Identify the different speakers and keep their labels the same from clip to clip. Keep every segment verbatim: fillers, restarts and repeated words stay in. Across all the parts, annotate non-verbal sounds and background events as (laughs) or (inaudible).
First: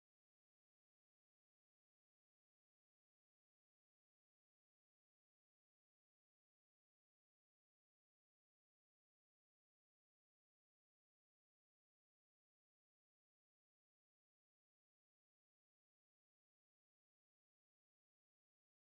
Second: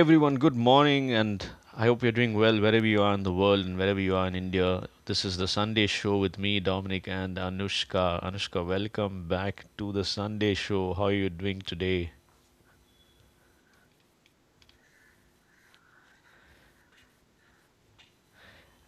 Speaker 1: everyone, good morning, and I hope you're doing well wherever you are in the world and wherever you are in India. This is the Sunday show with me, Dominic, and Anushka. Anushka, welcome back to the Sunday show. How are you doing today?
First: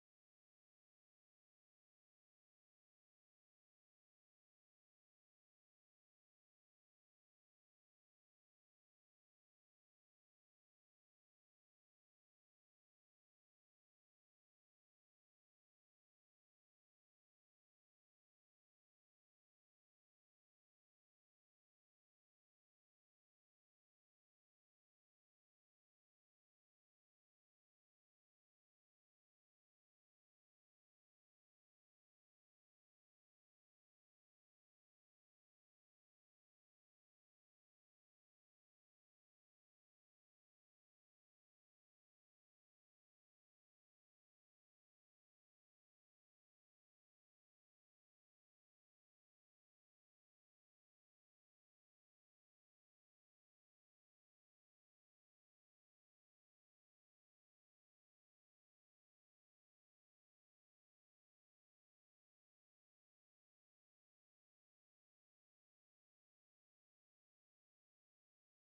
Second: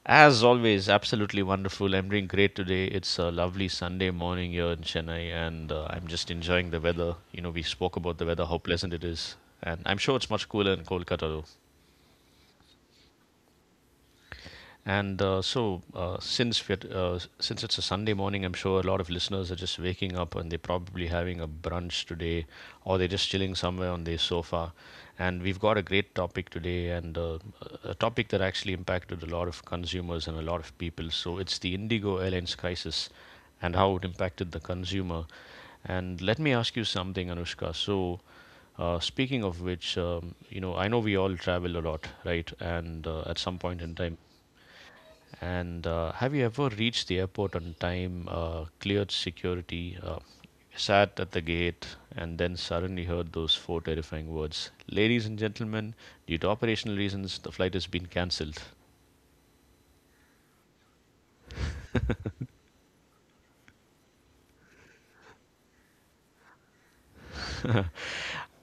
Speaker 1: As always, absolutely wonderful. I'm doing great today. It's a lovely Sunday morning here in Chennai, and uh, I'm just enjoying the weather. You know, we spoke about the weather, how pleasant it is, and I'm sure it's much cooler in Kolkata, though. And uh, so, uh, since we're, uh, since it's a Sunday morning, I'm sure a lot of listeners are just waking up and they're probably having a brunch today, or they're just chilling somewhere on their sofa. And we've got a great topic today, and uh, a topic that actually impacted a lot of consumers and a lot of people. So it's the Indigo Airlines crisis, and how it impacted the consumer. And let me ask you something, Anushka. So, uh, speaking of which, um, you know, I know we all travel a lot, right? And uh, at some point in time, and uh, have you ever reached the airport on time, uh, cleared security, uh, sat at the gate, and then suddenly heard those four terrifying words: Ladies and gentlemen, due to operational reasons, the flight has been cancelled? (laughs)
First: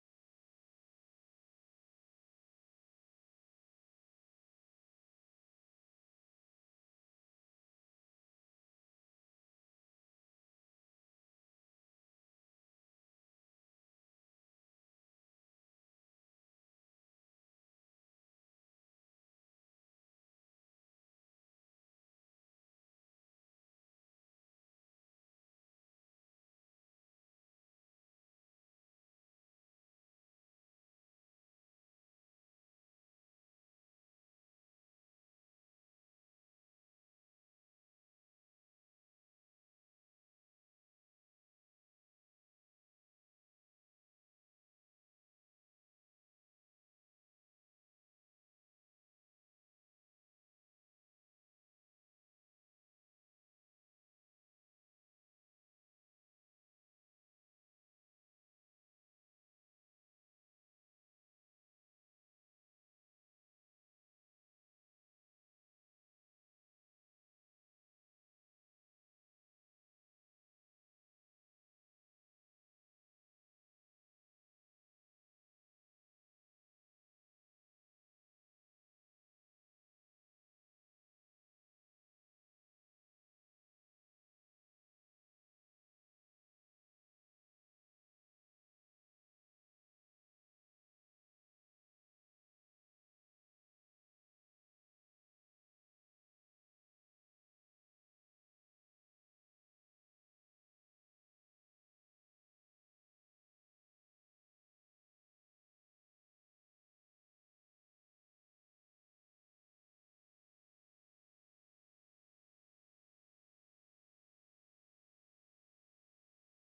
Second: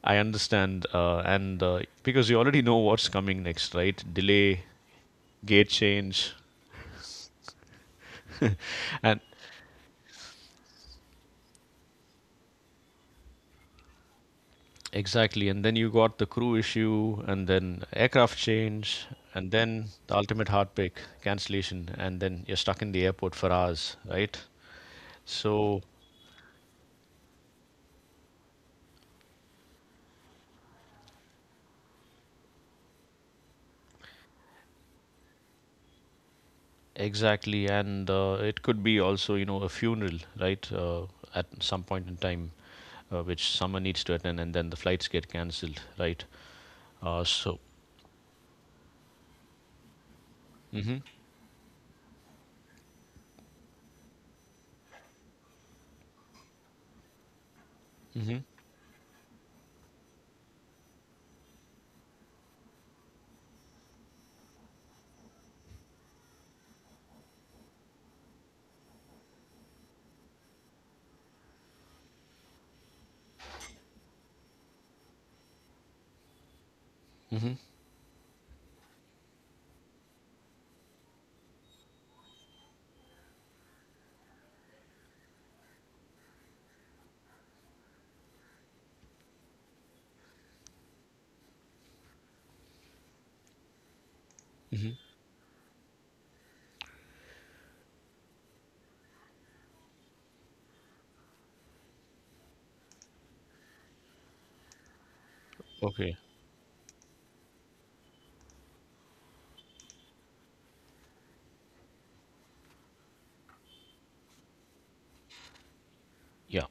Speaker 1: I understand. Uh, and uh, Because you already know what's coming next, right? Delay, gate change. And exactly, and then you got the crew issue, and then aircraft change, and then the ultimate heartbreak, cancellation, and then you're stuck in the airport for hours, right? So, exactly, and uh, it could be also, you know, a funeral, right? Uh, at some point in time, uh, which someone needs to attend, and then the flights get cancelled, right? Uh, so, mm-hmm, mm-hmm, mm-hmm, mm-hmm. Okay, yeah,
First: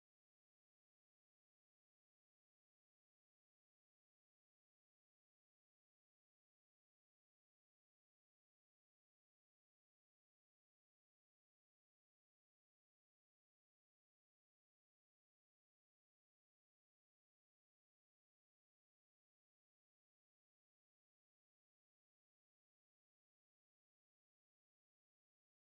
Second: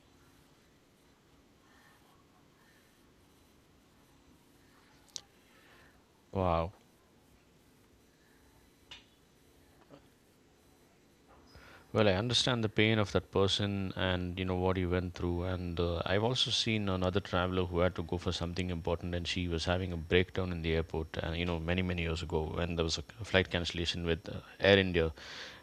Speaker 1: wow. Well, I understand the pain of that person and you know what he went through. And uh, I've also seen another traveler who had to go for something important, and she was having a breakdown in the airport. And you know, many many years ago, when there was a flight cancellation with uh, Air India,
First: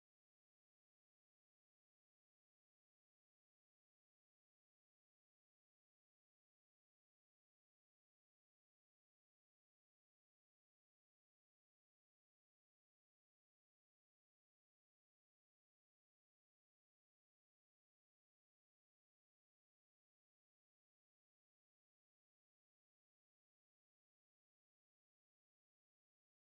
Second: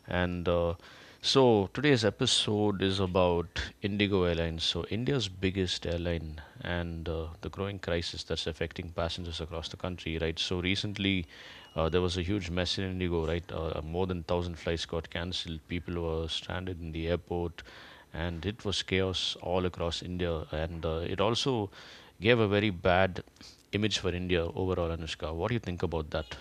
Speaker 1: and uh, so today's episode is about Indigo Airlines, so India's biggest airline, and uh, the growing crisis that's affecting passengers across the country. Right. So recently, uh, there was a huge mess in Indigo, right? Uh, uh, more than one thousand flights got cancelled. People were stranded in the airport, and it was chaos all across India. And uh, it also gave a very bad image for India overall, Anushka. What do you think about that?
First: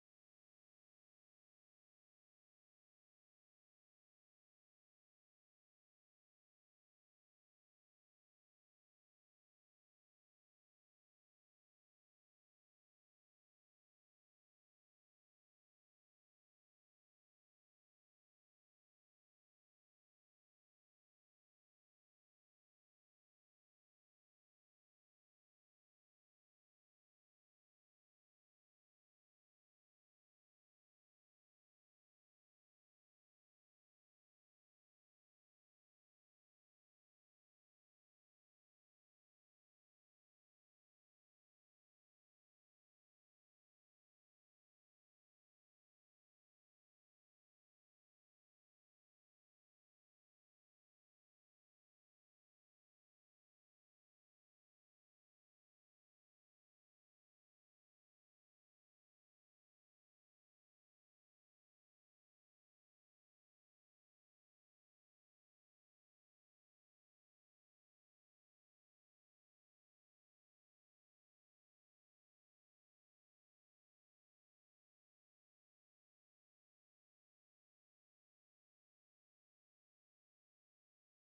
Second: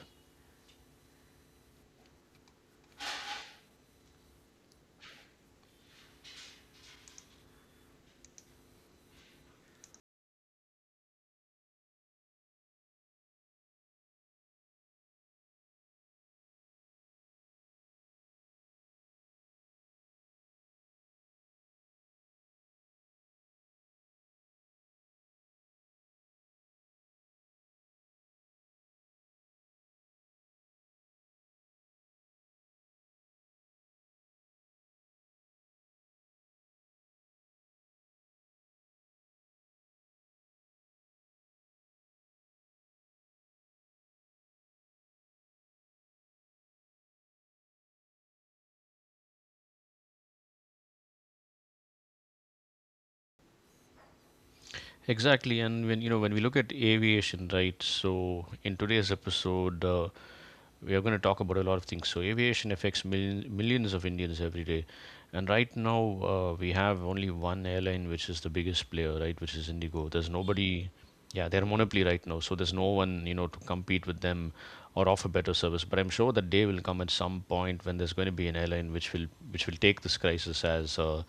Speaker 1: Exactly, and when you know when we look at aviation, right? So in today's episode, uh, we are going to talk about a lot of things. So aviation affects million, millions of Indians every day. And right now, uh, we have only one airline, which is the biggest player, right? Which is Indigo. There's nobody, yeah, they're monopoly right now. So there's no one, you know, to compete with them or offer better service. But I'm sure that day will come at some point when there's going to be an airline which will which will take this crisis as uh,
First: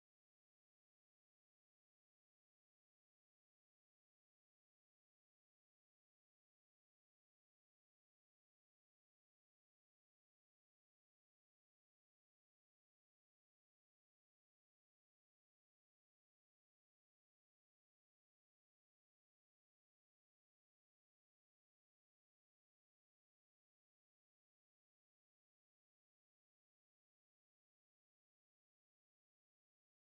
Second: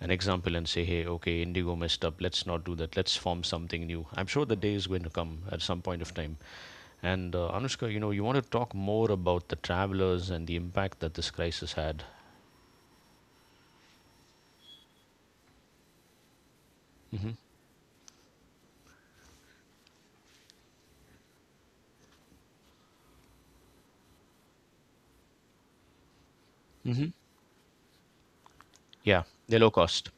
Speaker 1: an example and say, hey, okay, Indigo messed up. Let's not do that. Let's form something new. I'm sure the day is going to come at some point of time. And uh, Anushka, you know, you want to talk more about the travelers and the impact that this crisis had. Hmm. Hmm. Yeah, they're low cost.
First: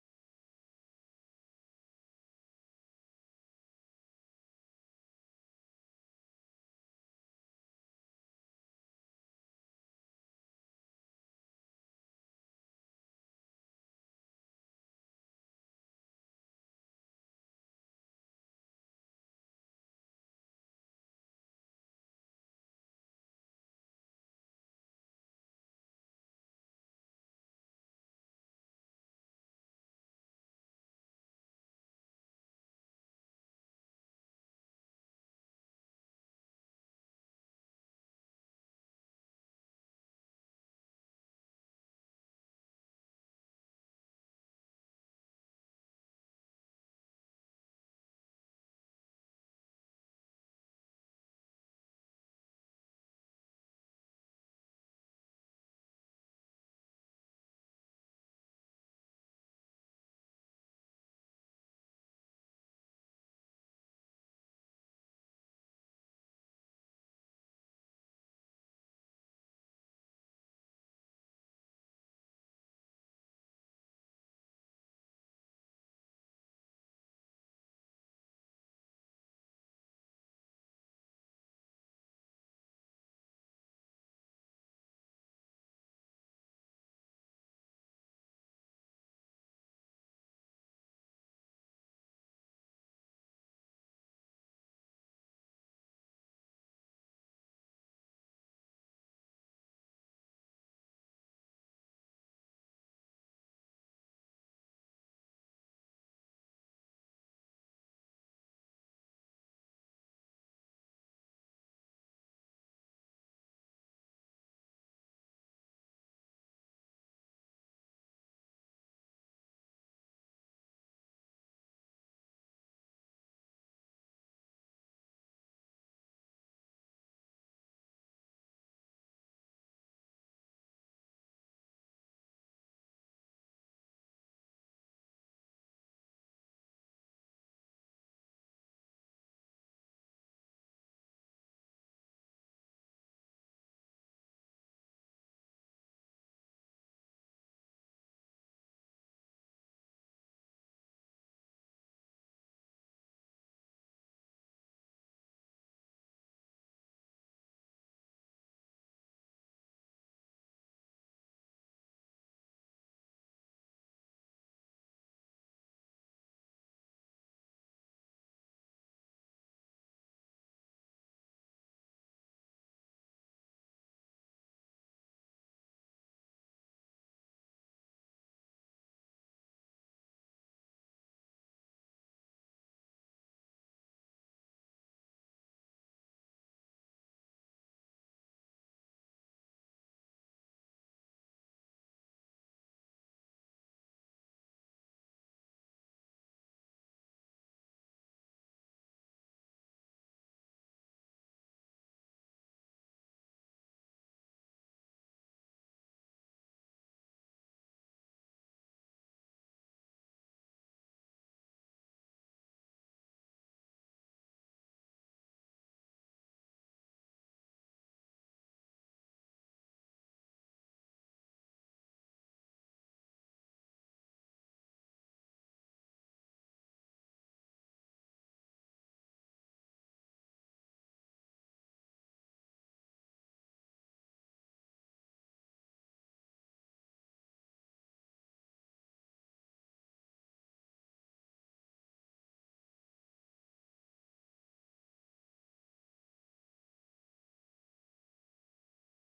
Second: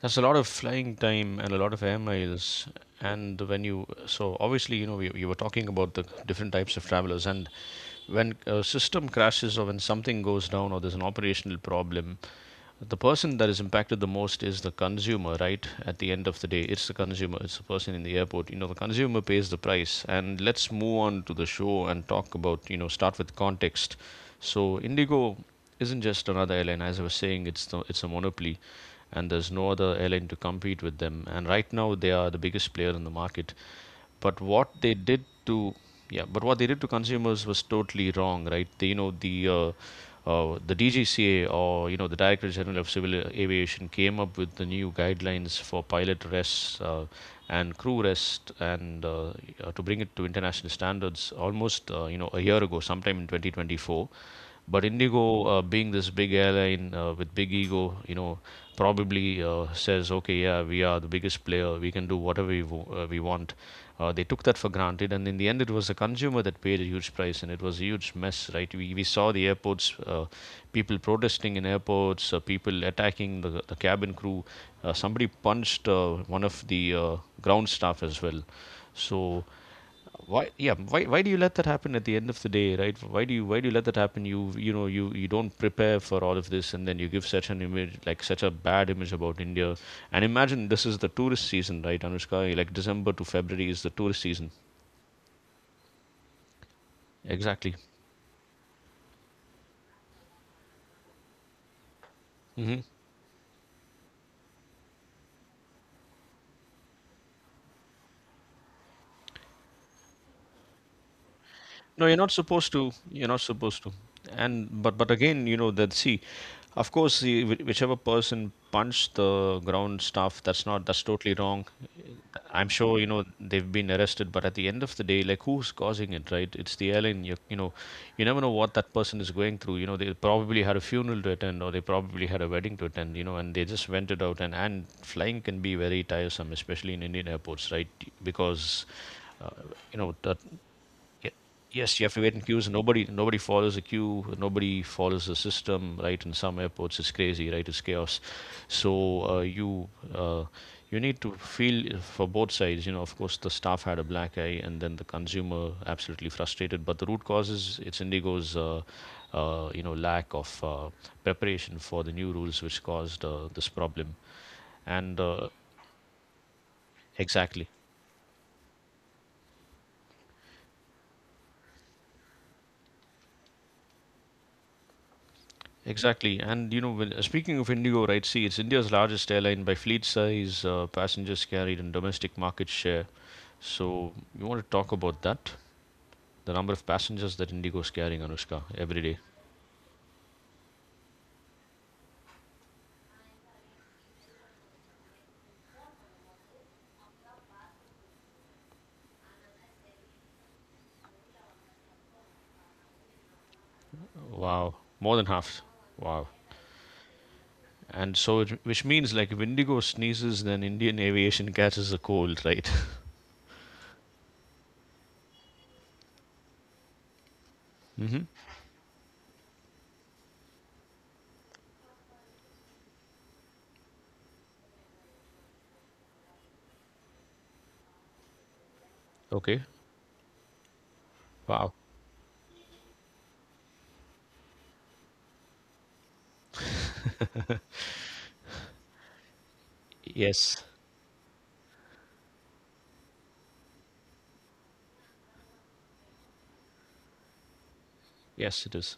Speaker 1: That's a lot of flying time and a lot of air miles. And when you, so obviously, you know, we, you were talking about the different types of travelers. And when a system crashes or when something goes down or there's an operational problem, the person that is impacted the most is the consumer. Right, at the end of the day it's the consumer, it's the person in the airport. You know, the consumer pays the price. And let's move on to the show and talk about, you know, start with context. So Indigo isn't just another airline. As I was saying, it's the, it's a monopoly, and there's no other airline to compete with them, and right now they are the biggest player in the market. But what they did to yeah, but what they did to consumers was totally wrong, right? The, you know, the uh, uh, the D G C A, or you know, the Director General of Civil Aviation, came up with the new guidelines for pilot rests uh, and crew rest, and uh, uh, to bring it to international standards almost, uh, you know, a year ago, sometime in twenty twenty-four. But Indigo, uh, being this big airline uh, with big ego, you know, probably uh, says, okay, yeah, we are the biggest player. We can do whatever we, w- uh, we want. Uh, they took that for granted, and in the end, it was the consumer that paid a huge price, and it was a huge mess, right? We, we saw the airports, uh, people protesting in airports, uh, people attacking the, the cabin crew. Uh, somebody punched uh, one of the uh, ground staff as well. So why yeah why why do you let that happen at the end of the day, right? Why do you why do you let that happen? You you know, you you don't prepare for all of this, and then you give such an image, like such a bad image about India. And imagine this is the tourist season, right, Anushka? Like December to February is the tourist season. Exactly. Hmm. No, you're not supposed to. You're not supposed to. And but but again, you know that, see, of course, the, whi- whichever person punched the ground staff, that's not that's totally wrong. I'm sure you know they've been arrested, but at the end of the day, like, who's causing it, right? It's the airline. You you know, you never know what that person is going through. You know, they probably had a funeral to attend, or they probably had a wedding to attend. You know, and they just went it out. And and flying can be very tiresome, especially in Indian airports, right? Because uh, you know that, yeah. Yes, you have to wait in queues, nobody nobody follows a queue, nobody follows the system, right? In some airports, it's crazy, right? It's chaos. So uh, you uh, you need to feel for both sides. You know, of course, the staff had a black eye, and then the consumer absolutely frustrated. But the root cause is it's Indigo's uh, uh, you know, lack of uh, preparation for the new rules, which caused uh, this problem. And uh, exactly. Exactly. And you know, when, uh, speaking of Indigo, right? See, it's India's largest airline by fleet size, uh, passengers carried, and domestic market share. So, you want to talk about that? The number of passengers that Indigo is carrying, Anushka, every day. Wow, more than half. Wow. And so, it, which means, like, if Indigo sneezes, then Indian aviation catches a cold, right? (laughs) Hmm. Okay. Wow. Yes. Yes, it is.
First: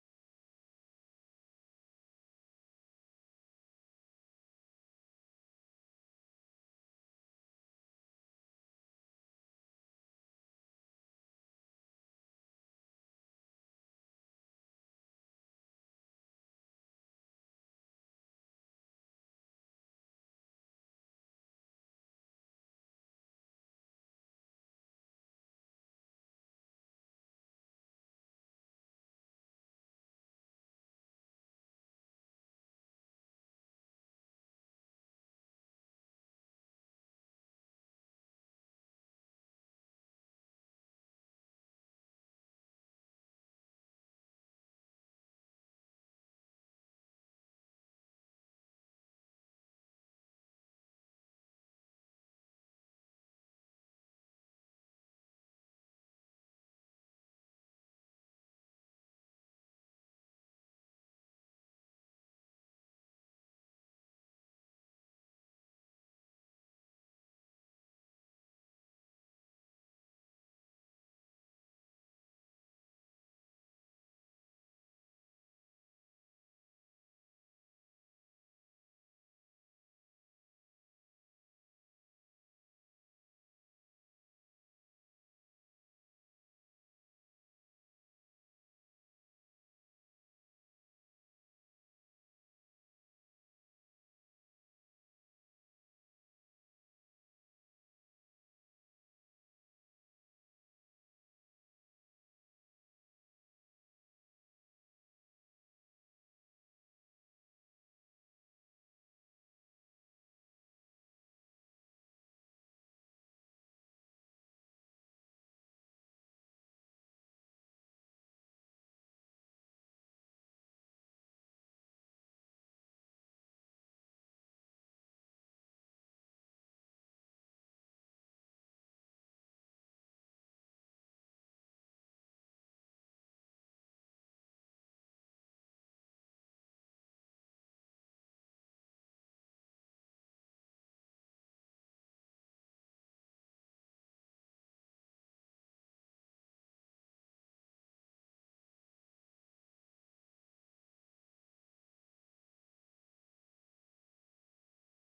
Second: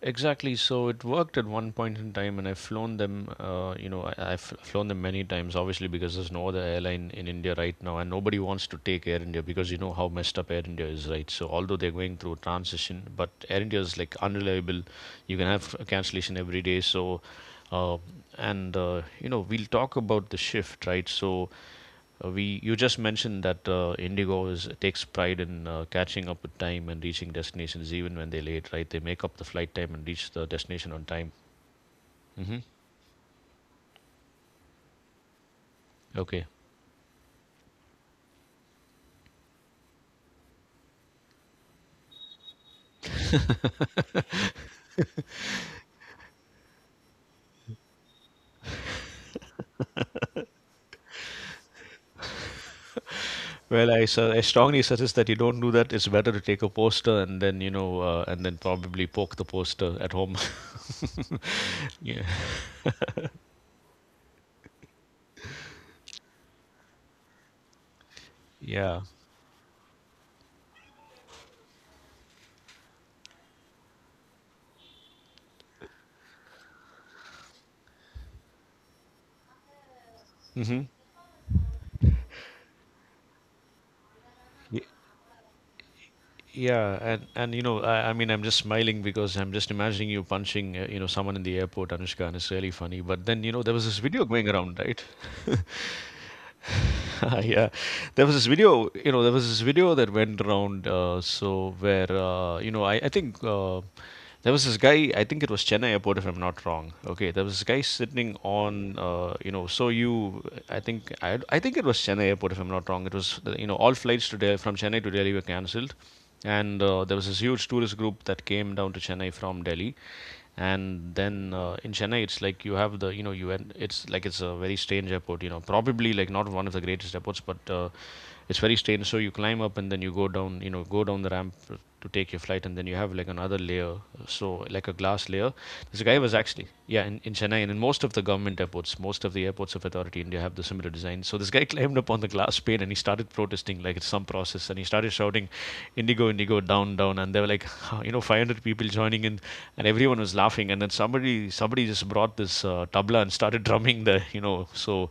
Speaker 1: Exactly. So it worked at one point in time, and I've flown them. Uh, you know, I, I've flown them many times, obviously, because there's no other airline in India right now, and nobody wants to take Air India because you know how messed up Air India is, right? So although they're going through a transition, but Air India is like unreliable. You can have a cancellation every day. So, uh, and uh, you know, we'll talk about the shift, right? So uh, we you just mentioned that uh, Indigo is takes pride in uh, catching up with time and reaching destinations even when they're late, right? They make up the flight time and reach the destination on time. Hmm. Okay. Well, I, su- I strongly suggest that you don't do that. It's better to take a poster and then, you know, uh, and then probably poke the poster at home. (laughs) Yeah. Yeah. Hmm. Y- Yeah, and and you know, I, I mean, I'm just smiling because I'm just imagining you punching, uh, you know, someone in the airport, Anushka, and it's really funny. But then, you know, there was this video going around, right? (laughs) (laughs) yeah. There was this video you know there was this video that went around, uh, so where uh, you know I, I think uh, there was this guy I think it was Chennai airport if I'm not wrong. Okay. there was this guy sitting on uh, you know so you I think I, I think it was Chennai airport if I'm not wrong. It was, uh, you know, all flights to Del- from Chennai to Delhi were cancelled. And uh, there was this huge tourist group that came down to Chennai from Delhi. And then, uh, in Chennai, it's like you have the, you know, U N. It's like it's a very strange airport. You know, probably like not one of the greatest airports, but uh, it's very strange. So you climb up and then you go down. You know, go down the ramp to take your flight, and then you have like another layer. So like a glass layer. This guy was actually, yeah, in, in Chennai, and in most of the government airports, most of the airports of authority India have the similar design. So this guy (laughs) climbed up on the glass pane and he started protesting like it's some process, and he started shouting, Indigo, Indigo, down, down. And there were like, "Huh, you know, five hundred people joining in, and everyone was laughing." And then somebody, somebody just brought this uh, tabla and started (laughs) drumming there, you know. So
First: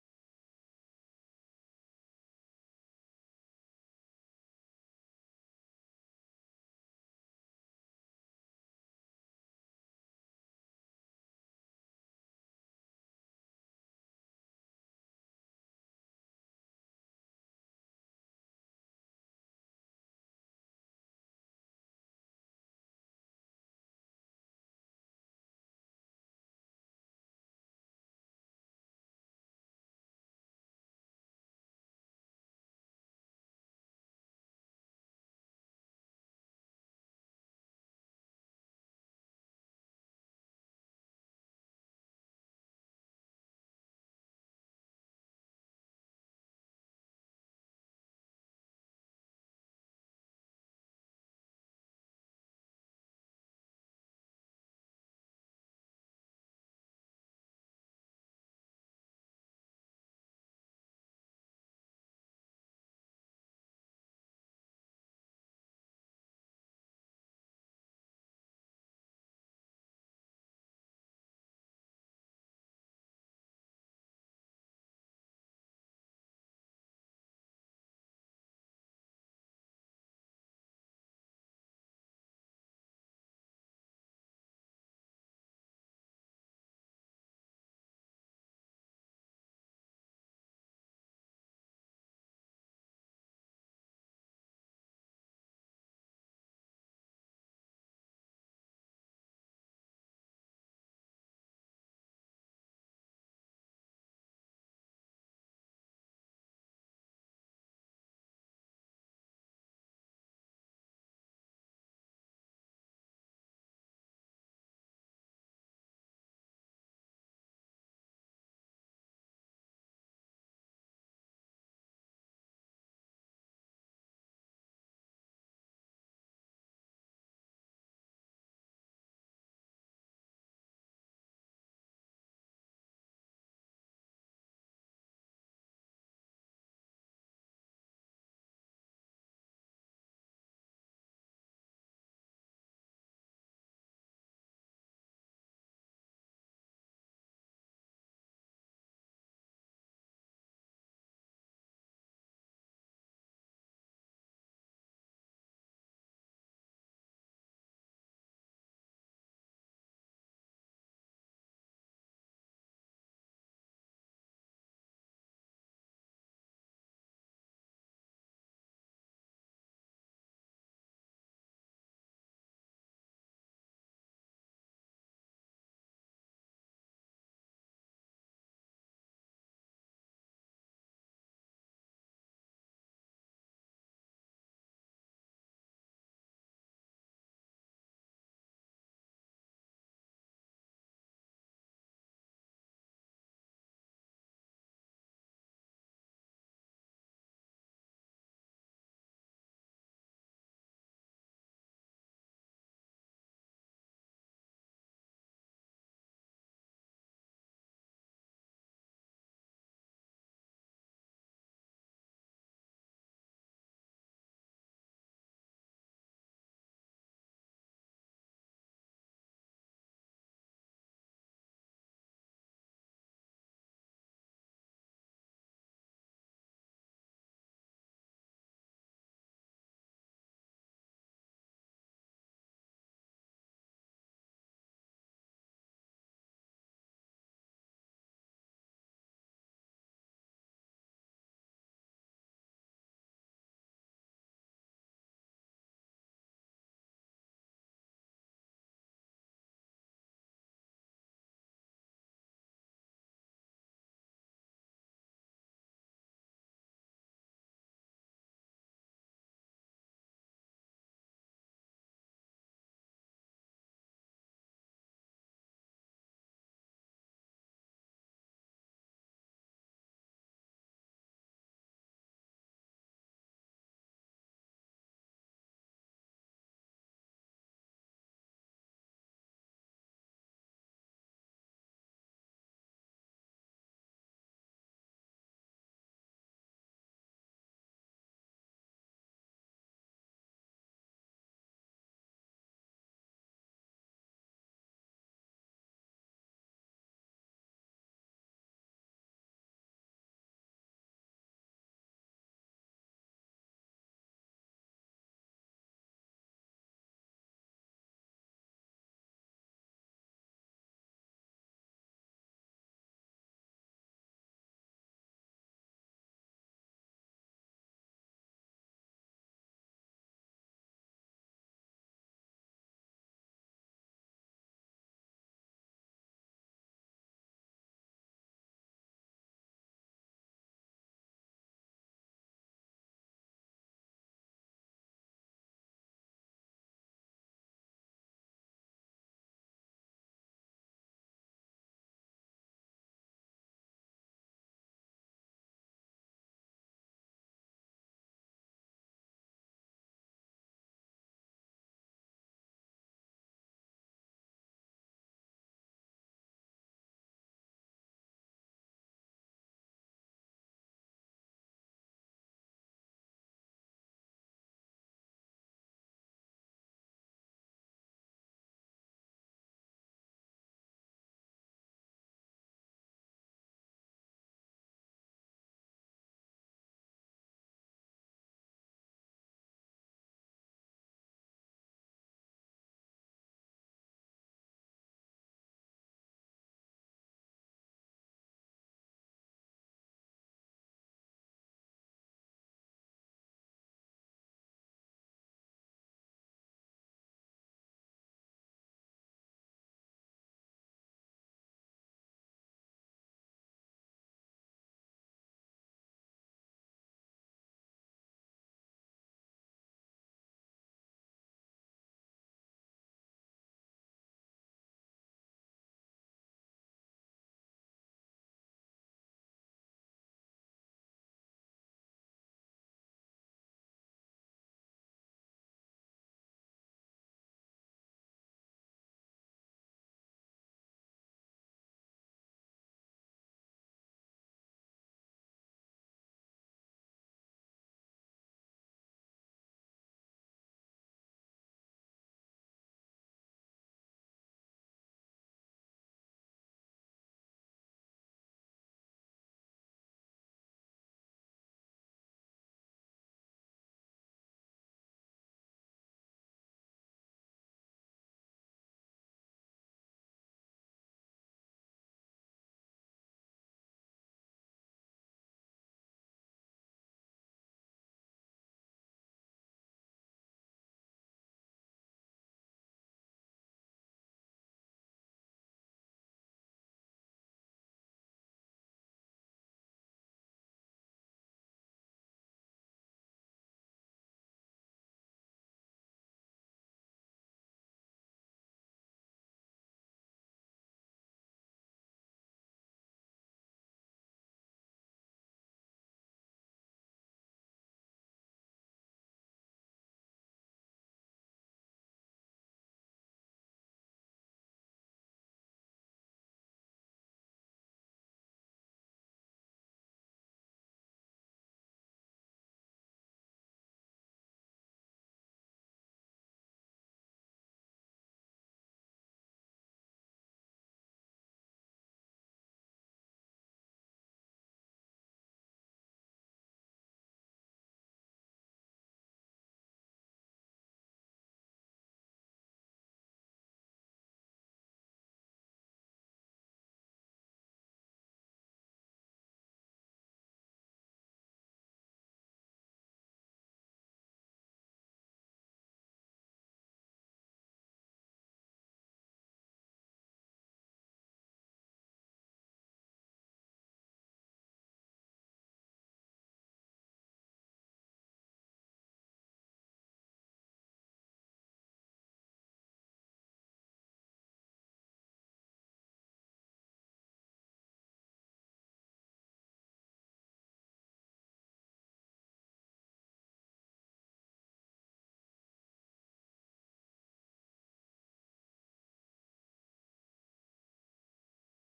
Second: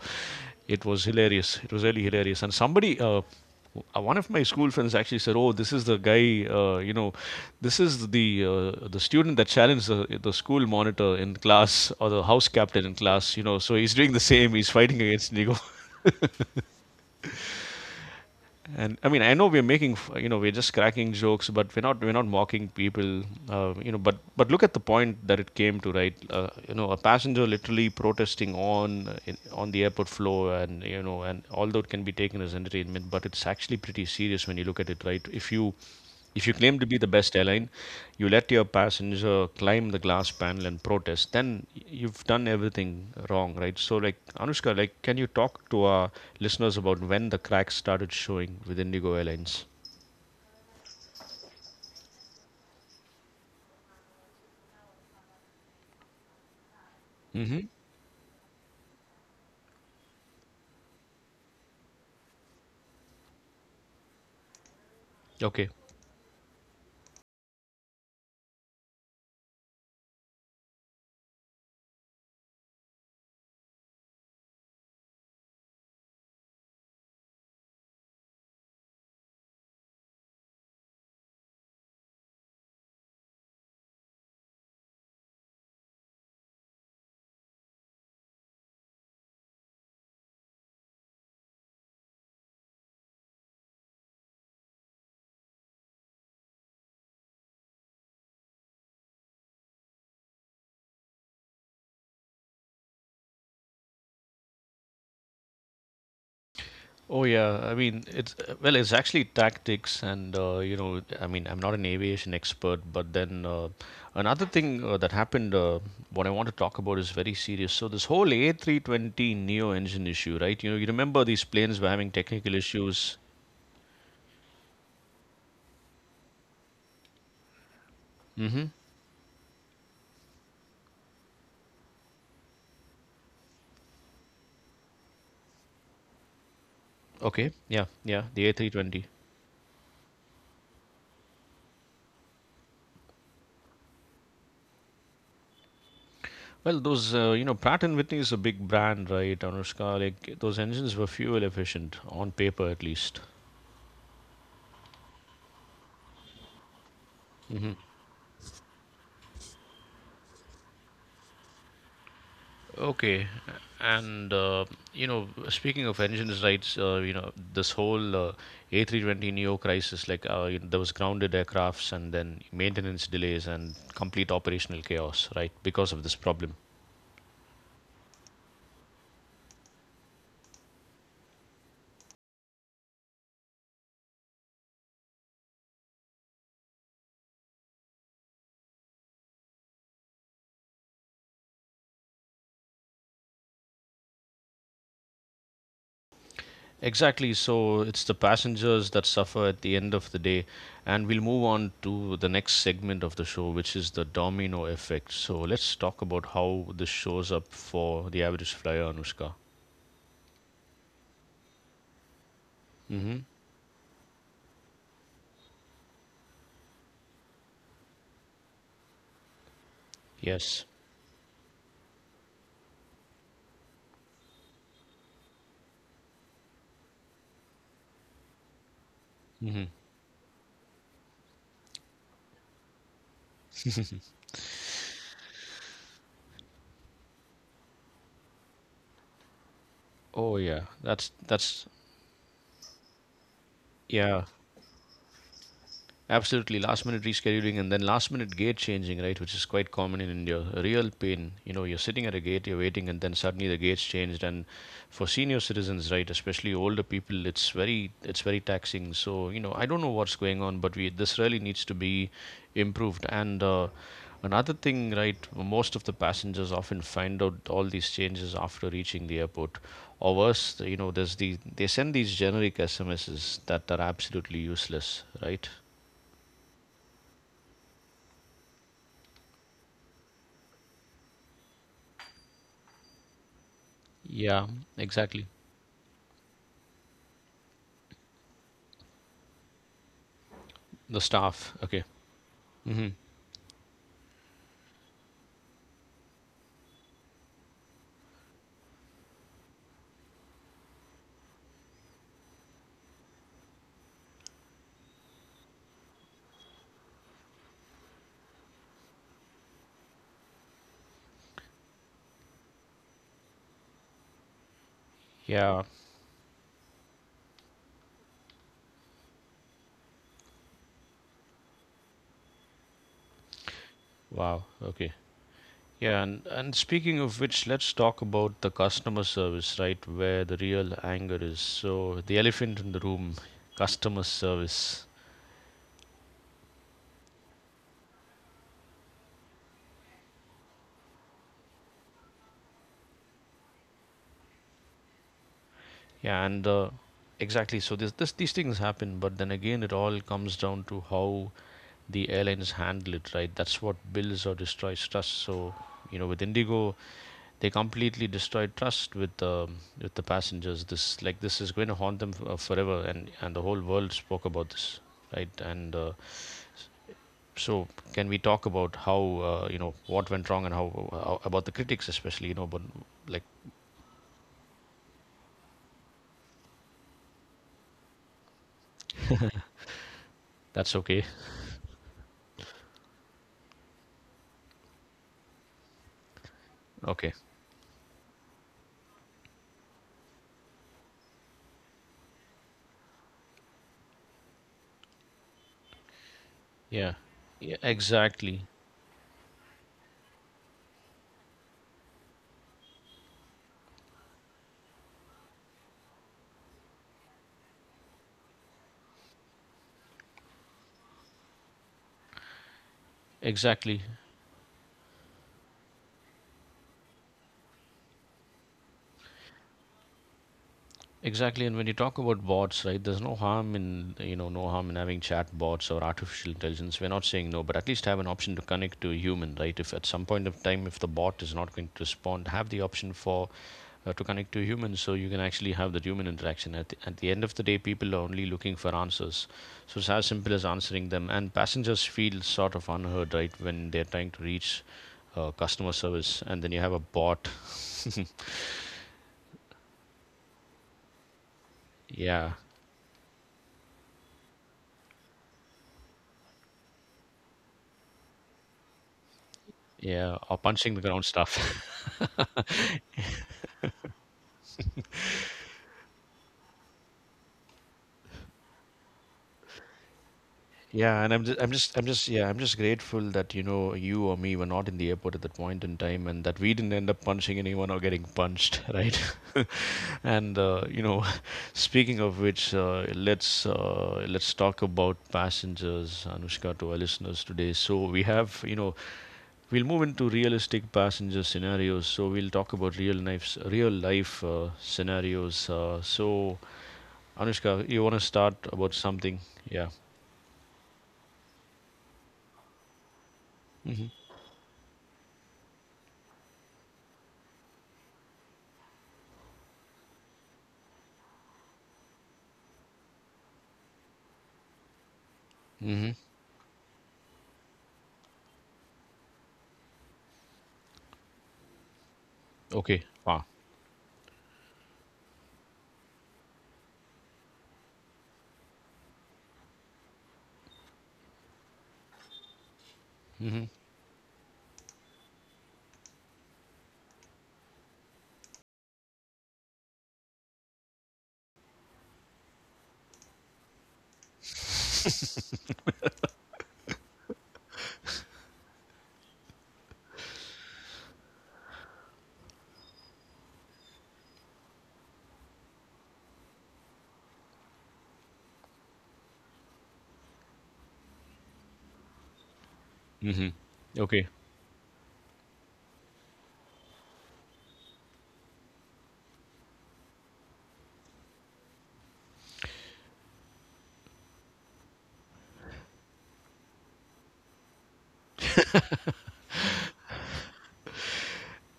Speaker 1: it was hilarious. It was really hilarious. And somebody, uh, uh, one of my school friends actually said, "Oh, this is the guy. Uh, you know, this is the uh, the student that challenged the, the school monitor in class or the house captain in class. You know, so he's doing the same. He's fighting against Nigo." (laughs) And I mean, I know we're making, f- you know, we're just cracking jokes, but we're not, we're not mocking people, uh, you know. But but look at the point that it came to, right? Uh, you know, a passenger literally protesting on uh, in, on the airport floor, and you know, and although it can be taken as entertainment, but it's actually pretty serious when you look at it, right? If you if you claim to be the best airline, you let your passenger climb the glass panel and protest, then you've done everything wrong, right? So, like, Anushka, like, can you talk to our listeners about when the cracks started showing with Indigo Airlines? Mm-hmm. Okay. Oh yeah, I mean it's uh, well, it's actually tactics, and, uh, you know, I mean, I'm not an aviation expert, but then, uh, another thing uh, that happened, uh, what I want to talk about is very serious. So this whole A three twenty neo engine issue, right? You know, you remember these planes were having technical issues. Mm-hmm. Okay. Yeah. Yeah. The A three twenty. Well, those uh, you know, Pratt and Whitney is a big brand, right? Anushka, like those engines were fuel efficient on paper, at least. Okay, and uh, you know, speaking of engines rights, uh, you know, this whole uh, A three twenty neo crisis, like, uh, you know, there was grounded aircrafts and then maintenance delays and complete operational chaos, right, because of this problem. Exactly. So it's the passengers that suffer at the end of the day, and we'll move on to the next segment of the show, which is the domino effect. So let's talk about how this shows up for the average flyer, Anushka. Hmm. Yes. Mm-hmm. Oh yeah, that's that's Yeah. Absolutely, last minute rescheduling and then last minute gate changing, right, which is quite common in India. A real pain. You know, you're sitting at a gate, you're waiting, and then suddenly the gate's changed. And for senior citizens, right, especially older people, it's very it's very taxing. So you know, I don't know what's going on, but we this really needs to be improved. And, uh, another thing, right, most of the passengers often find out all these changes after reaching the airport. Or worse, you know, there's the they send these generic S M Ss that are absolutely useless, right? Yeah, exactly. The staff. Okay. Hmm. Yeah. Wow. Okay. Yeah, and, and speaking of which, let's talk about the customer service, right? Where the real anger is. So the elephant in the room, customer service. Yeah, and uh, exactly. So this, this these things happen, but then again, it all comes down to how the airlines handle it, right? That's what builds or destroys trust. So you know, with Indigo, they completely destroyed trust with the with the passengers. This like this is going to haunt them f- uh, forever, and and the whole world spoke about this, right? And uh, so, can we talk about how, uh, you know what went wrong and how, how about the critics, especially, you know, but like that's okay, (laughs) okay, yeah, yeah, exactly, exactly. Exactly, and when you talk about bots, right? There's no harm in, you know, no harm in having chat bots or artificial intelligence. We're not saying no, but at least have an option to connect to a human, right? If at some point of time, if the bot is not going to respond, have the option for, uh, to connect to a human, so you can actually have that human interaction. At the, at the end of the day, people are only looking for answers, so it's as simple as answering them. And passengers feel sort of unheard, right, when they're trying to reach, uh, customer service, and then you have a bot. (laughs) Yeah, yeah, or punching the ground stuff. Yeah, and I'm just, I'm just, I'm just, yeah, I'm just grateful that you know you or me were not in the airport at that point in time, and that we didn't end up punching anyone or getting punched, (laughs) right? (laughs) and uh, you know, (laughs) speaking of which, uh, let's uh, let's talk about passengers, Anushka, to our listeners today. So we have, you know, we'll move into realistic passenger scenarios. So we'll talk about real life, real life uh, scenarios. Uh, so Anushka, you want to start about something? Yeah. Hmm. Hmm. Okay. Mm-hmm. Mm-hmm. Okay.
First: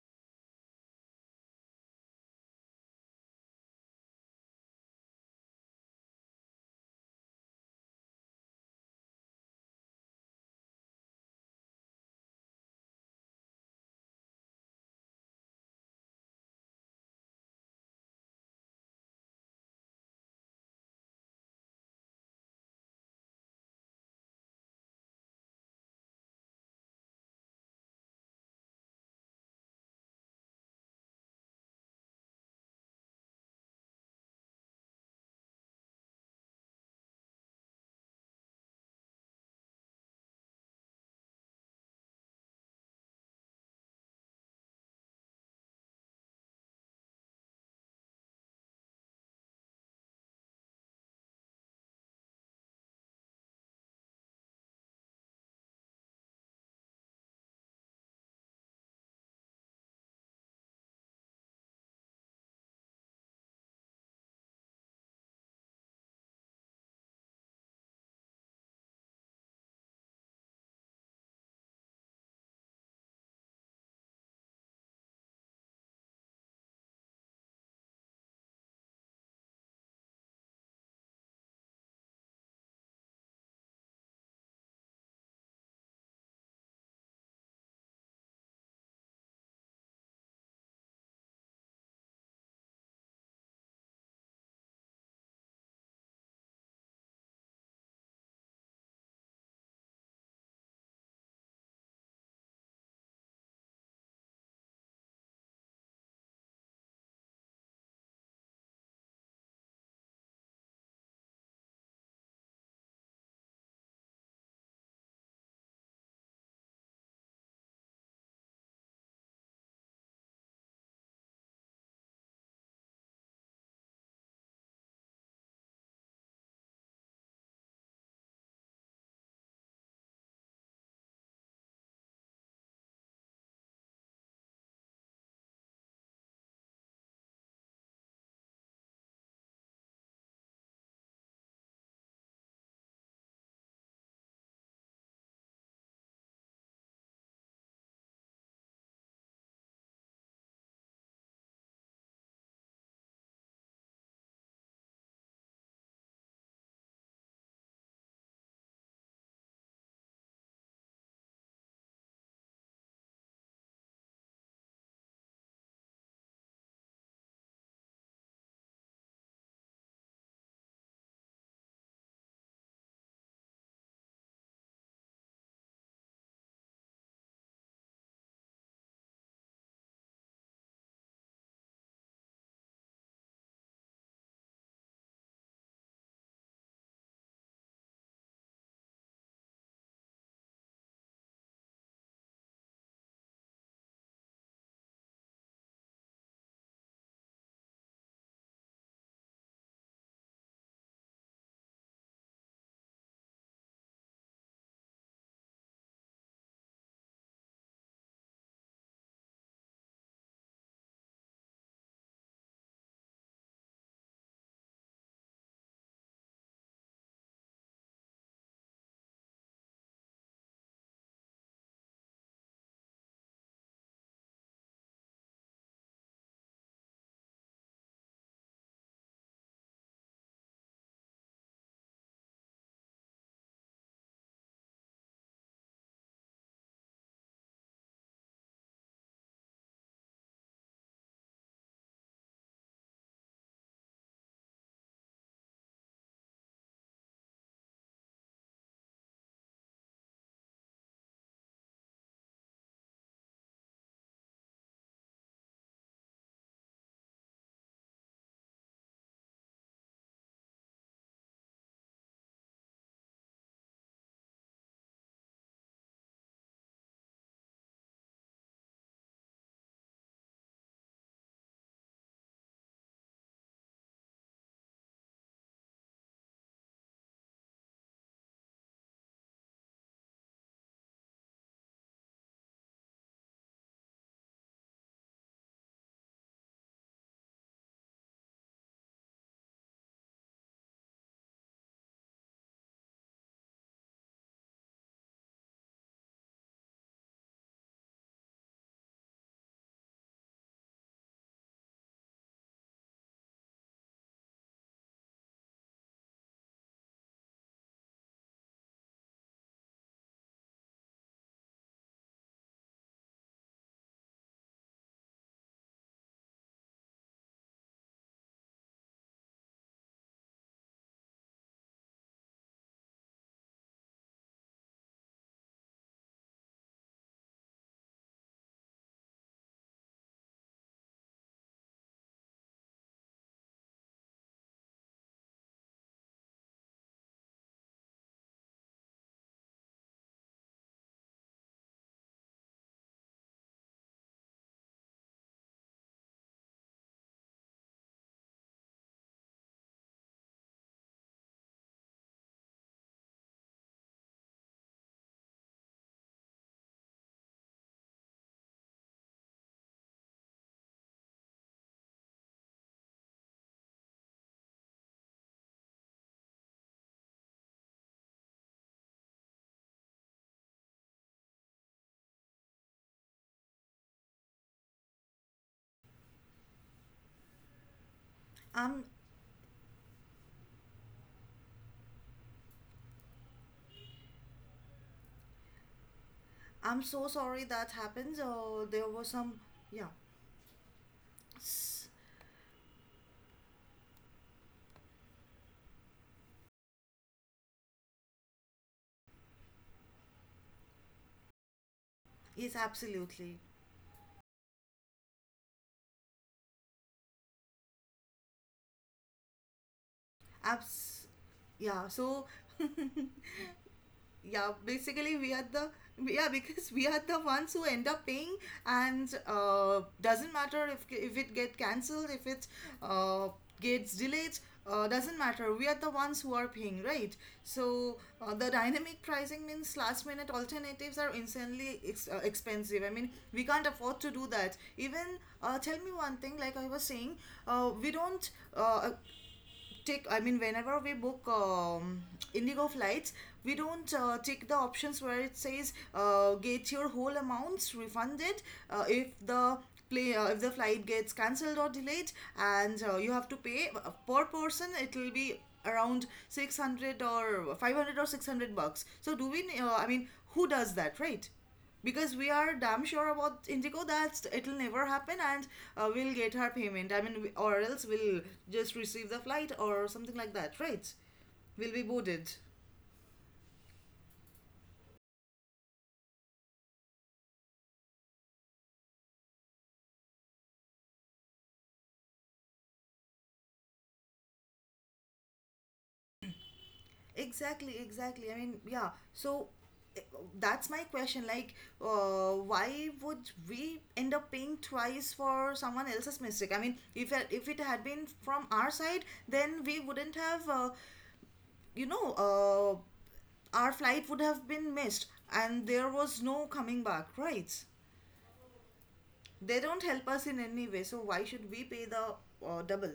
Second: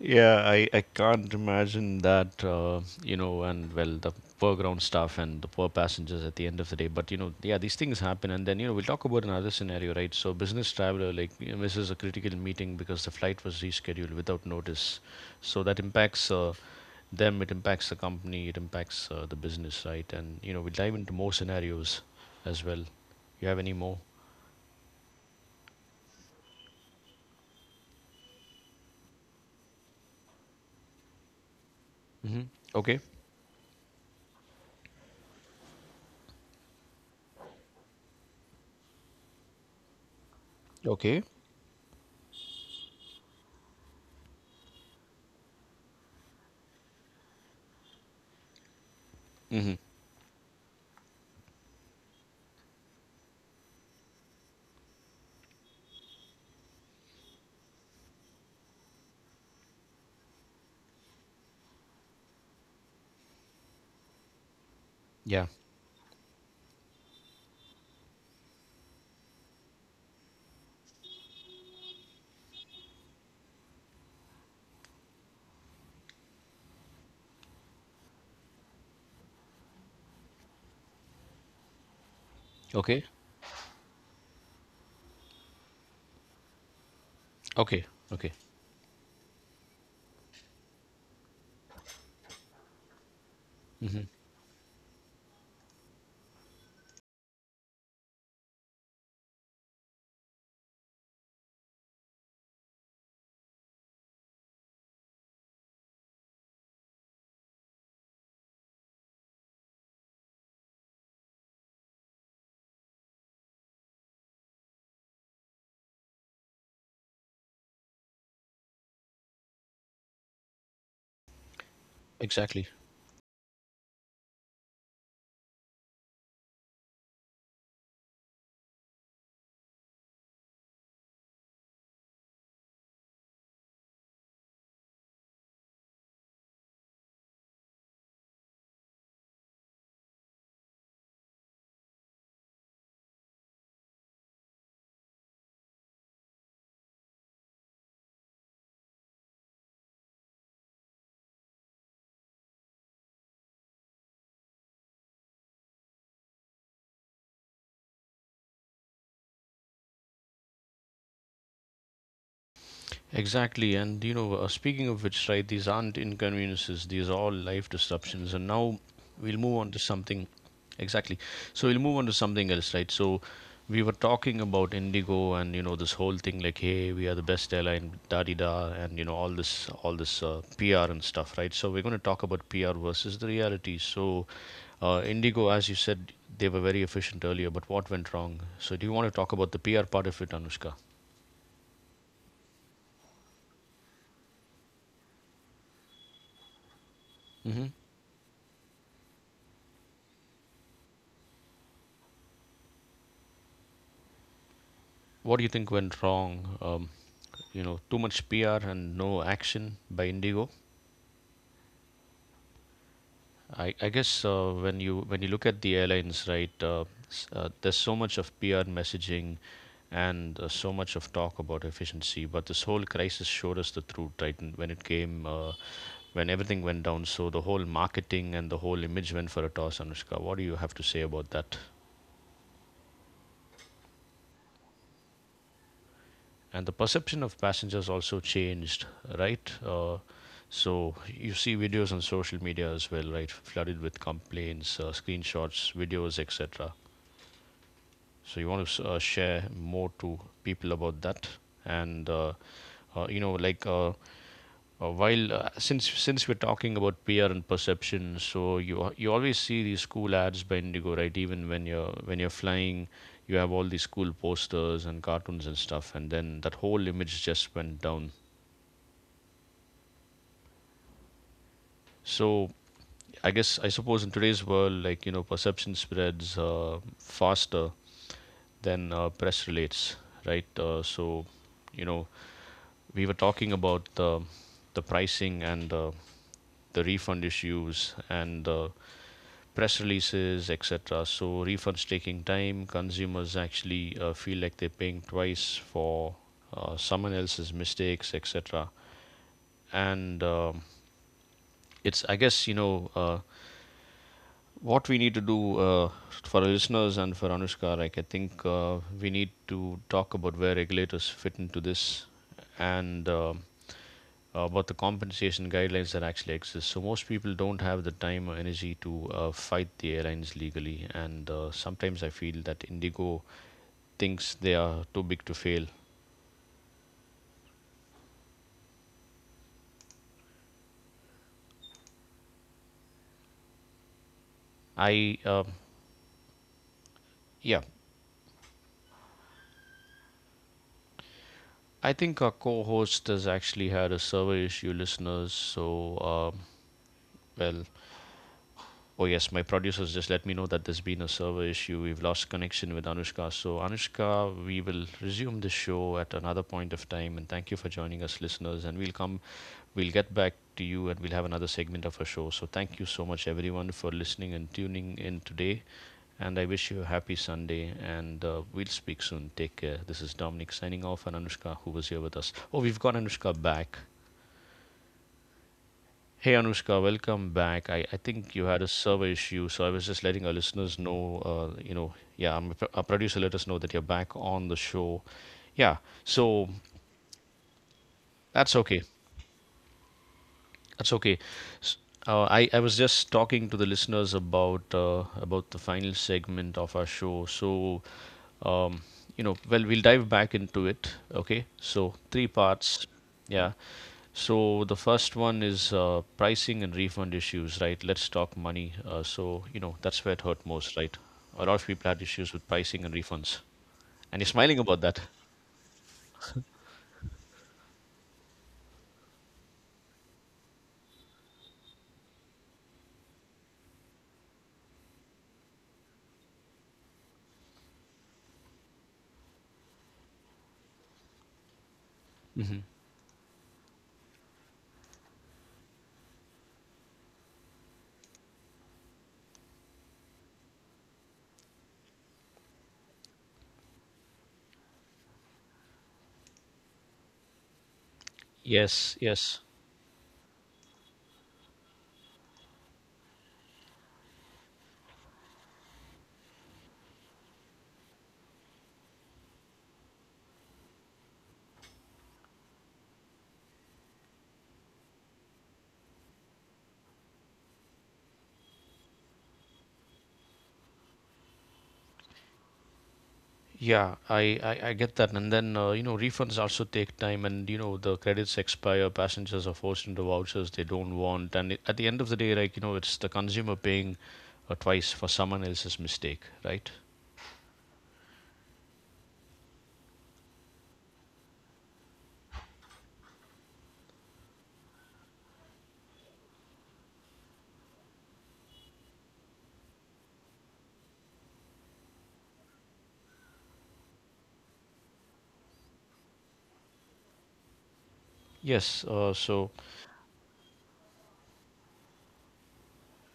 Speaker 1: Yeah, I, I can't imagine that, uh, you know, and well, the poor ground staff and the poor passengers at the end of the day. But, you know, yeah, these things happen. And then, you know, we'll talk about another scenario, right? So, business traveler, like, you know, misses a critical meeting because the flight was rescheduled without notice. So, that impacts, uh, them, it impacts the company, it impacts, uh, the business, right? And, you know, we'll dive into more scenarios as well. You have any more? Mm-hmm. Okay. Okay. Mm-hmm. Yeah. Okay. Okay, okay. Hmm. Exactly. Exactly. And, you know, uh, speaking of which, right, these aren't inconveniences, these are all life disruptions. And now we'll move on to something. Exactly. So we'll move on to something else, right? So we were talking about Indigo and, you know, this whole thing like, hey, we are the best airline, da di da, and, you know, all this, all this, uh, P R and stuff, right? So we're going to talk about P R versus the reality. So, uh, Indigo, as you said, they were very efficient earlier, but what went wrong? So do you want to talk about the P R part of it, Anushka? Hmm. What do you think went wrong? Um, you know, too much P R and no action by Indigo. I, I guess, uh, when you, when you look at the airlines, right, uh, s- uh, there's so much of P R messaging and, uh, so much of talk about efficiency, but this whole crisis showed us the truth, right? And when it came, uh, when everything went down, so the whole marketing and the whole image went for a toss. Anushka, what do you have to say about that? And the perception of passengers also changed, right. Uh, so you see videos on social media as well, right, flooded with complaints, uh, screenshots, videos, etc. So you want to, uh, share more to people about that. And uh, uh, you know like uh, uh, while uh, since since we're talking about P R and perception, so you you always see these cool ads by Indigo, right, even when you're, when you're flying. You have all these cool posters and cartoons and stuff, and then that whole image just went down. So I guess I suppose in today's world, like you know, perception spreads uh, faster than, uh, press relates, right? Uh, so you know, we were talking about the the pricing and, uh, the refund issues and, uh, press releases, et cetera. So refunds taking time. Consumers actually, uh, feel like they're paying twice for, uh, someone else's mistakes, et cetera. And, um, it's, I guess you know. Uh, what we need to do, uh, for our listeners and for Anushka, like I think, uh, we need to talk about where regulators fit into this and, uh, about the compensation guidelines that actually exist. So most people don't have the time or energy to, uh, fight the airlines legally, and, uh, sometimes I feel that Indigo thinks they are too big to fail. I uh, yeah, I think our co-host has actually had a server issue, listeners. So uh, well, Oh yes, my producers just let me know that there's been a server issue. We've lost connection with Anushka. So Anushka, we will resume the show at another point of time, and thank you for joining us, listeners, and we'll come we'll get back to you and we'll have another segment of our show. So thank you so much everyone for listening and tuning in today, and I wish you a happy Sunday, and uh, we'll speak soon. Take care. This is Dominic signing off, and Anushka who was here with us. Oh, we've got Anushka back. Hey Anushka, welcome back. I, I think you had a
Speaker 2: I'm
Speaker 1: server issue, so I was just letting our listeners know, uh, you know, yeah, I'm a producer let us know that you're back on the show. Yeah, so
Speaker 2: I'm so sorry that happens.
Speaker 1: that's
Speaker 2: Uh,
Speaker 1: okay.
Speaker 2: there was some yeah.
Speaker 1: That's okay. S-
Speaker 2: S-
Speaker 1: Uh, I, I was just talking to the listeners about uh, about the final segment of our show. So, um, you know, well, we'll dive back into it. Okay, so three
Speaker 2: Yes,
Speaker 1: parts.
Speaker 2: absolutely.
Speaker 1: Yeah, so the first one is uh, pricing and refund issues, right? Let's talk money. Uh, so you know that's where it hurt most, right?
Speaker 2: Abs
Speaker 1: A lot of
Speaker 2: yeah.
Speaker 1: people had
Speaker 2: So
Speaker 1: issues with
Speaker 2: (laughs)
Speaker 1: pricing and refunds, and you're
Speaker 2: yeah,
Speaker 1: smiling about that.
Speaker 2: basically we are the yeah (laughs) because we are the ones who end up paying and uh, doesn't matter if if it get cancelled if it uh, gets delayed. Uh, doesn't matter, we are the ones who are paying, right? So uh, the dynamic pricing means last minute alternatives are insanely ex- uh,
Speaker 1: Hmm
Speaker 2: expensive. I mean, we can't afford to do that even. Uh, tell me one thing, like I was saying, uh, we don't uh, take, I mean, whenever we book um, indigo flights, we don't uh, take the options where it says uh, get your whole amounts refunded uh,
Speaker 1: Yes,
Speaker 2: if
Speaker 1: yes,
Speaker 2: the play uh, if the flight gets cancelled or delayed, and uh, you have to pay uh, per person. It will be around six hundred or five hundred or six hundred bucks. So do we, uh, I mean, who does that, right? Because we are damn sure about indigo that it'll never happen, and uh, we'll get our payment. I mean, we- or else we'll just receive the flight or something like that, right? We'll be boarded.
Speaker 1: yeah, I, I I get that. And then uh, you know refunds also take time, and you know the credits expire. Passengers are forced into vouchers they don't want, and it- at the end of the day, like you know, it's the consumer paying uh, twice for someone else's mistake, right?
Speaker 2: Exactly, exactly. I mean, yeah. So eh, that's my question, like uh, why would we end up paying twice for someone else's mistake? I mean, if it- if it had been from our side, then we wouldn't have uh, you know uh, our flight would have been missed, and there was no coming back, right?
Speaker 1: Yes. Uh, so
Speaker 2: They don't help us in any way, so why should we pay the uh, double?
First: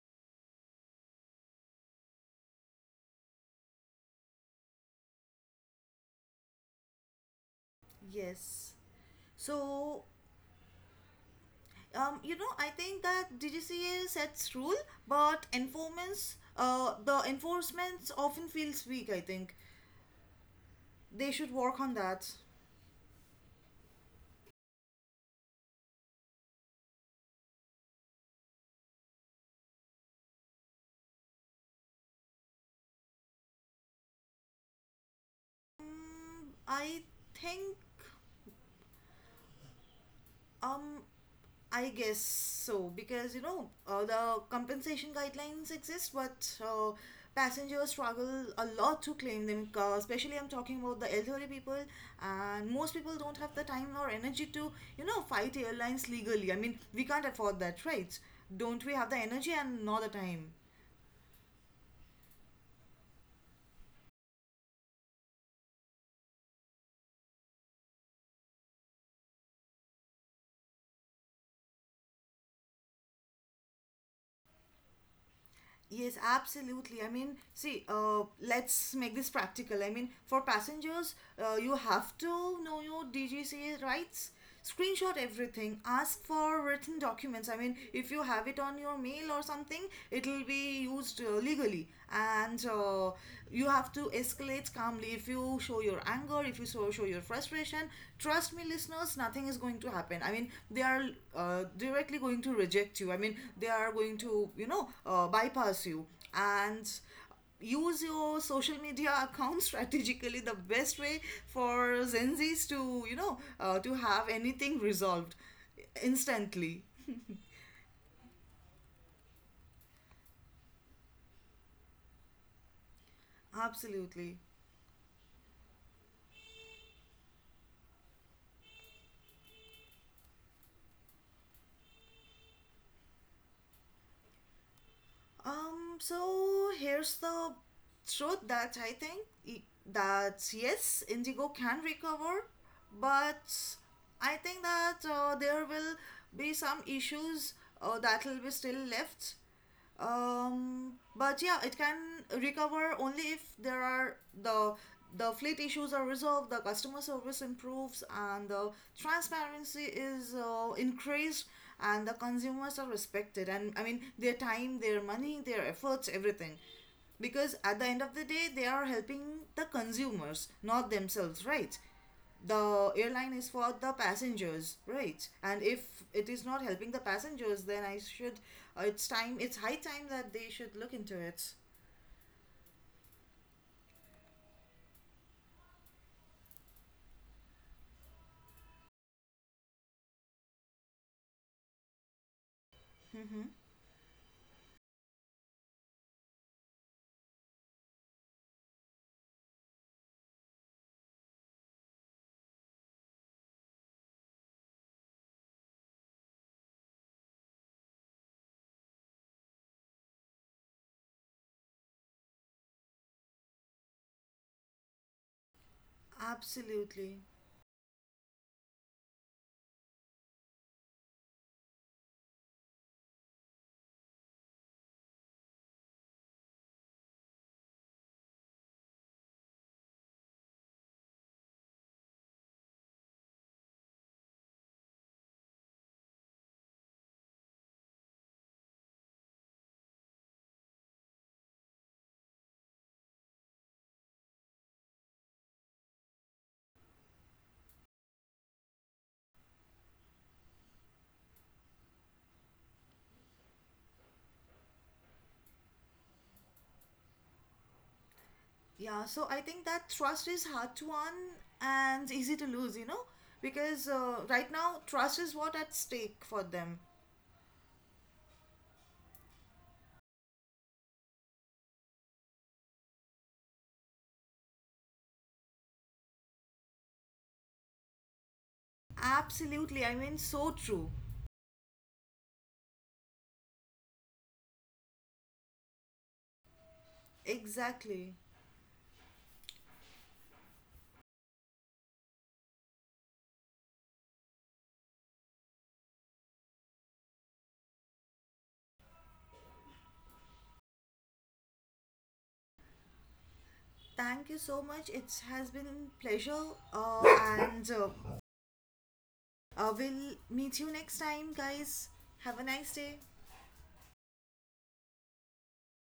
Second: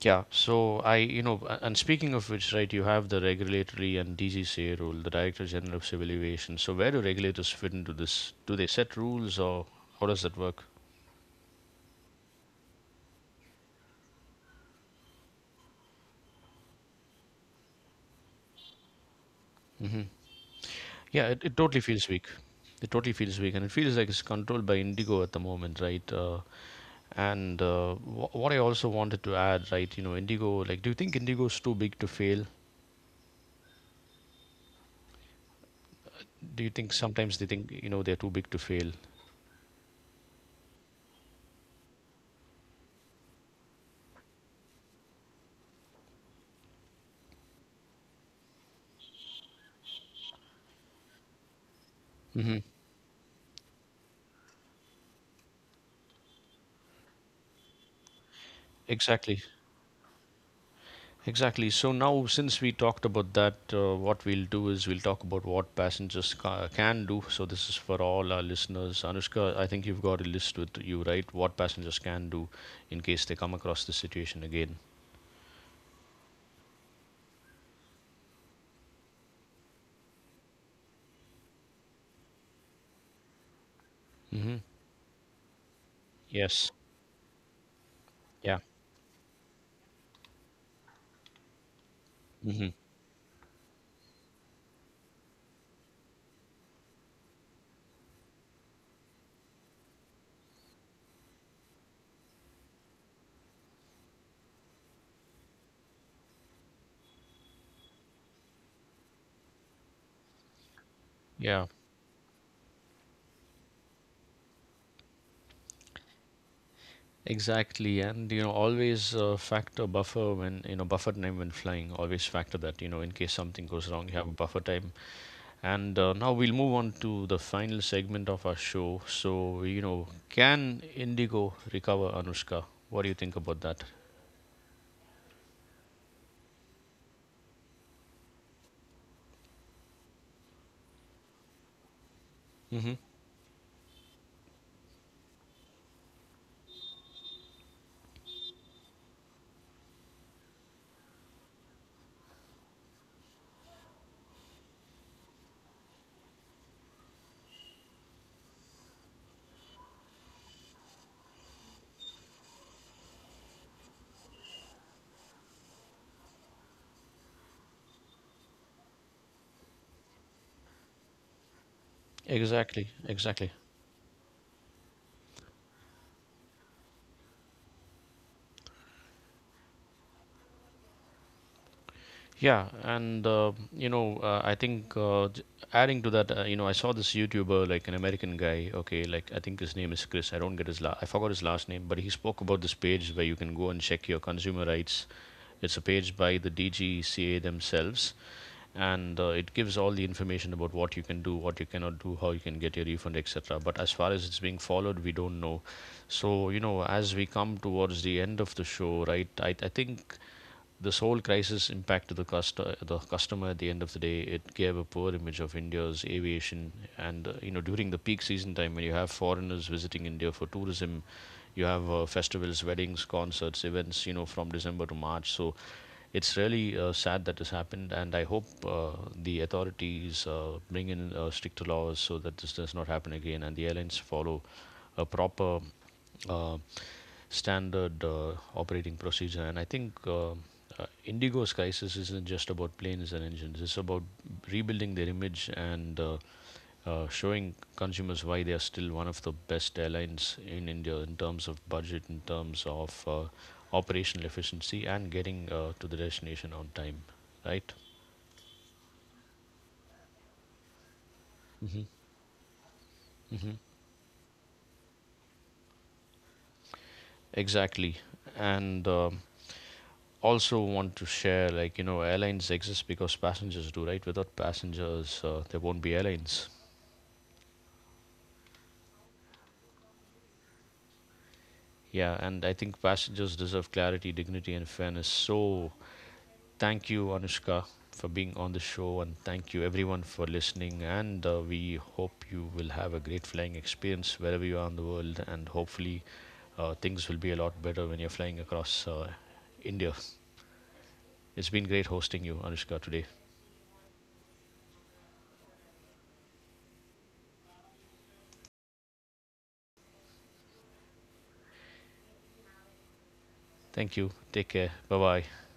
Speaker 1: yeah, so I, you know, a- and speaking of which, right, you have the regulatory and D G C A rule, the Director General of Civil Aviation. So where do regulators fit into this? Do they
Speaker 2: Yes.
Speaker 1: set rules, or
Speaker 2: So,
Speaker 1: how does that work?
Speaker 2: um, you know, I think that D G C A sets rule, but enforcements, uh, the enforcements often feels weak. I think
Speaker 1: Yeah,
Speaker 2: they
Speaker 1: it,
Speaker 2: should
Speaker 1: it
Speaker 2: work
Speaker 1: totally
Speaker 2: on
Speaker 1: feels weak.
Speaker 2: that.
Speaker 1: It totally feels weak, and it feels like it's controlled by Indigo at the moment, right? Uh, and uh, wh- what I also wanted to add, right, you know, Indigo, like, do you think Indigo's too big to fail?
Speaker 2: Mm,
Speaker 1: Do you think
Speaker 2: I
Speaker 1: sometimes they think,
Speaker 2: think
Speaker 1: you know, they're too big to fail?
Speaker 2: um I guess so, because you know uh, the compensation guidelines exist, but uh, passengers struggle a lot to claim them. them. 'Cause- especially, I'm talking about the elderly people,
Speaker 1: Hmm
Speaker 2: and most people don't have the time or energy to you know fight airlines legally. I mean, we can't afford that, right? Don't we have the
Speaker 1: Exactly.
Speaker 2: energy and not the time?
Speaker 1: Exactly. So now, since we talked about that, uh, what we'll do is we'll talk about what passengers ca- can do. So this is for all our listeners. Anushka, I think you've got a list with you, right? What passengers can do in case they come across this situation again.
Speaker 2: Yes, absolutely. I mean, see, uh, let's make this practical. I mean, for passengers, uh, you have to know your D G C A rights.
Speaker 1: Hmm
Speaker 2: Screenshot everything. Ask for
Speaker 1: Yes.
Speaker 2: written documents. I mean, if you have it on
Speaker 1: Yeah.
Speaker 2: your mail or something, it'll be used uh, legally. And
Speaker 1: hmm
Speaker 2: uh, You have to escalate calmly. If you show your anger or if you so show your frustration, trust me listeners, nothing is going to happen. I mean, they are uh, directly going to reject you. I mean, they are going to you know uh, bypass you, and use your social media (laughs) account strategically, the best way
Speaker 1: Yeah.
Speaker 2: for Gen Zs to you know uh, to have anything resolved instantly.
Speaker 1: Exactly. And you know, always uh, factor buffer when you know buffer time when flying. Always factor that, you know, in case something goes wrong, you
Speaker 2: Absolutely.
Speaker 1: have a buffer time. And uh, now we'll move on to the final segment of our show. So, you know, can Indigo recover, Anushka? What do you think about that?
Speaker 2: Um, so here's the truth that I think i- that yes, Indigo can recover,
Speaker 1: Hmm
Speaker 2: but I think that uh, there will be some issues uh, that will be still left. Um, but yeah, it can recover only if there are the the fleet issues are resolved, the customer service improves, and the transparency is uh, increased, and the consumers are respected. And I mean, their time, their money, their efforts, everything. Because at the end of the day, they are helping the consumers, not themselves, right? The
Speaker 1: Exactly,
Speaker 2: airline is
Speaker 1: exactly.
Speaker 2: for the passengers, right? And if it is not helping the passengers, then I should uh, it's time, it's high time that they should look into it.
Speaker 1: Yeah, and uh, you know, uh, I think uh, j- adding to that, uh, you know, I saw this YouTuber, like an American guy. Okay, like I think his name is Chris. I don't get his la I forgot his last name, but he spoke about this page
Speaker 2: Mm-hmm.
Speaker 1: where you can go and check your consumer rights. It's a page by the D G C A themselves, and uh, it gives all the information about what you can do, what you cannot do, how you can get your refund, et cetera. But as far as it's being followed, we don't know. So, you know, as we come towards the end of the show, right, I, I think this whole crisis impacted the, custo- the customer at the end of the day. It gave a poor image of India's aviation.
Speaker 2: Absolutely.
Speaker 1: And, uh, you know, during the peak season time, when you have foreigners visiting India for tourism, you have uh, festivals, weddings, concerts, events, you know, from December to March. So it's really uh, sad that this happened. And I hope uh, the authorities uh, bring in uh, stricter laws so that this does not happen again, and the airlines follow a proper uh, standard uh, operating procedure. And I think uh, uh, Indigo's crisis isn't just about planes and engines, it's about rebuilding their image, and uh, uh, showing consumers why they are still one of the best airlines in India in terms of budget, in terms of uh, operational efficiency, and getting uh, to the destination on time, right?
Speaker 2: Yeah, so I think that trust is hard to earn
Speaker 1: hmm
Speaker 2: and easy to lose, you know,
Speaker 1: hmm
Speaker 2: because uh, right now trust is what at stake for them.
Speaker 1: Exactly. And uh, also want to share, like you know, airlines exist because passengers do, right? Without passengers, uh, there won't be airlines.
Speaker 2: Absolutely, I mean, so true.
Speaker 1: Yeah, and I think passengers deserve clarity, dignity, and fairness. So thank you, Anushka,
Speaker 2: Exactly.
Speaker 1: for being on the show, and thank you everyone for listening, and uh, we hope you will have a great flying experience wherever you are in the world, and hopefully uh, things will be a lot better when you're flying across uh, India. It's been great hosting you, Anushka, today.
Speaker 2: Thank you so much, it has been pleasure, uh, and uh, Uh, we'll meet you next time, guys. Have a nice day.
Speaker 1: Thank you, take care, bye bye.